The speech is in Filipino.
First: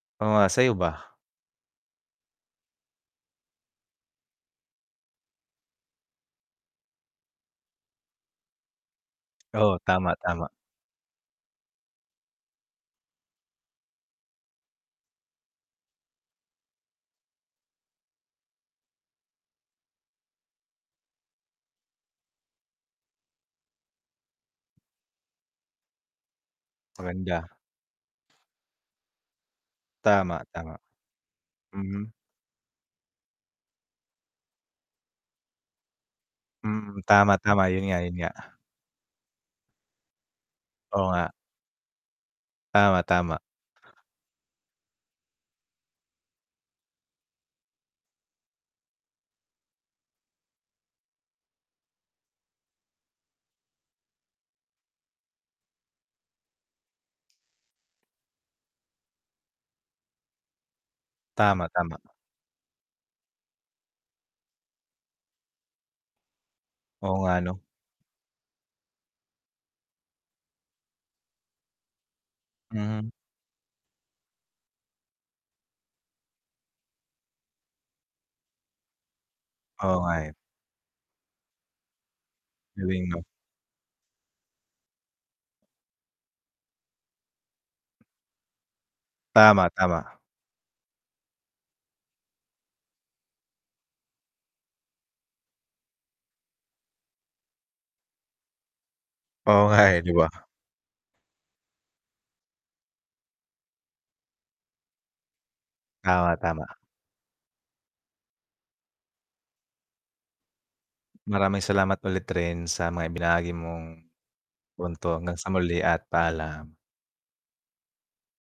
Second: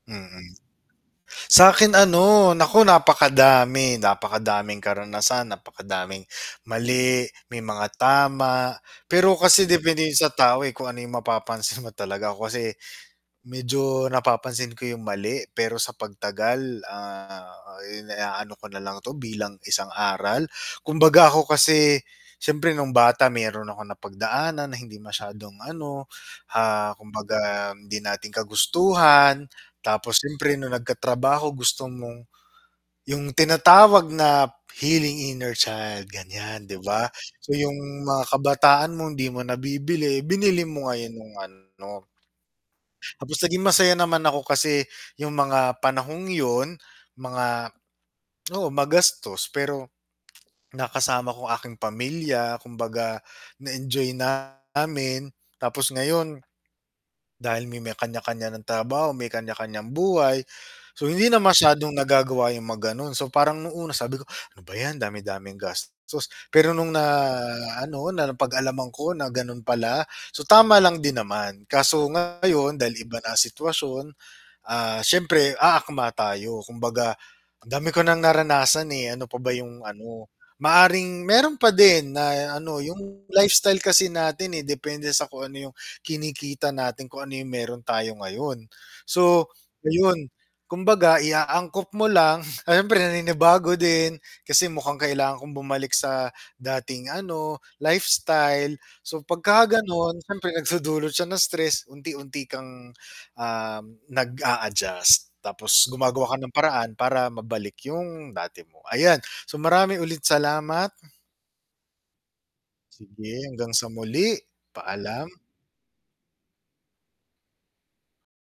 Oo nga, Mm. sa 'yo ba? Sa'kin ano, naku, napakadami, napakadaming karanasan, napakadaming mali, may mga tama. Pero kasi Oo, depende tama, 'yon sa tama. tao, eh, kung ano 'yong mapapansin mo talaga. Ako kasi medyo napapansin ko 'yong mali, pero sa pagtagal, ah, iniaano ko na lang ito bilang isang aral. Kumbaga ako kasi siyempre no'ng bata mayro'n akong napagdaanan na hindi masyadong ano, ah, Maganda. kumbaga hindi natin kagustuhan. Tapos Tama, siyempre no'ng tama. nagkatrabaho gusto Mm. mong 'yong tinatawag na healing inner child, ganiyan, 'di Mm, ba? tama, So, tama, 'yon nga, 'yong 'yon mga nga. kabataan mong 'di mo nabibili, binili mo Oo ngayon nga. no'ng ano. Tama, Tapos tama. naging masaya naman ako kasi 'yong mga panahong 'yon, mga oo, magastos, pero nakasama ko aking pamilya. Kumbaga na-enjoy namin. Tapos ngayon, dahil may may kaniya-kaniya nang trabaho, may kaniya-kaniyang buhay, so hindi na Tama, masyadong tama. nagagawa 'yong mga gano'n. So, parang no'ng una sabi ko, "Ano ba 'yan, dami-daming gastos." Pero no'ng na Oo nga 'no. ano, na napag-alaman ko na gano'n pala, so tama lang din naman. Kaso ngayon dahil Hmm. iba na sitwasyon, ah, siyempre aakma tayo. Kumbaga, ang dami ko nang naranasan, eh, ano pa ba 'yong Oo nga, ano? eh. Maaaring mayro'n pa din na ano, Galing 'no. 'yong lifestyle kasi natin, eh, depende sa kung ano 'yong kinikita natin, kung ano 'yong mayro'n tayo ngayon. So, Tama, tama. ngayon kumbaga iaangkop mo lang, siyempre naninibago din kasi mukhang kailangan kong bumalik sa dating ano, lifestyle. So, Oo 'pagka nga, eh, 'di gano'n, ba? siyempre nagdudulot siya ng stress, unti-unti kang, um, nag-a-adjust. Tapos gumagawa ka Tama, ng tama. paraan para mabalik 'yong dati mo, ayan. So, marami ulit salamat. Maraming salamat ulit rin sa mga Sige, ibinagi hanggang mong sa muli, punto. paalam. Hanggang sa muli at paalam.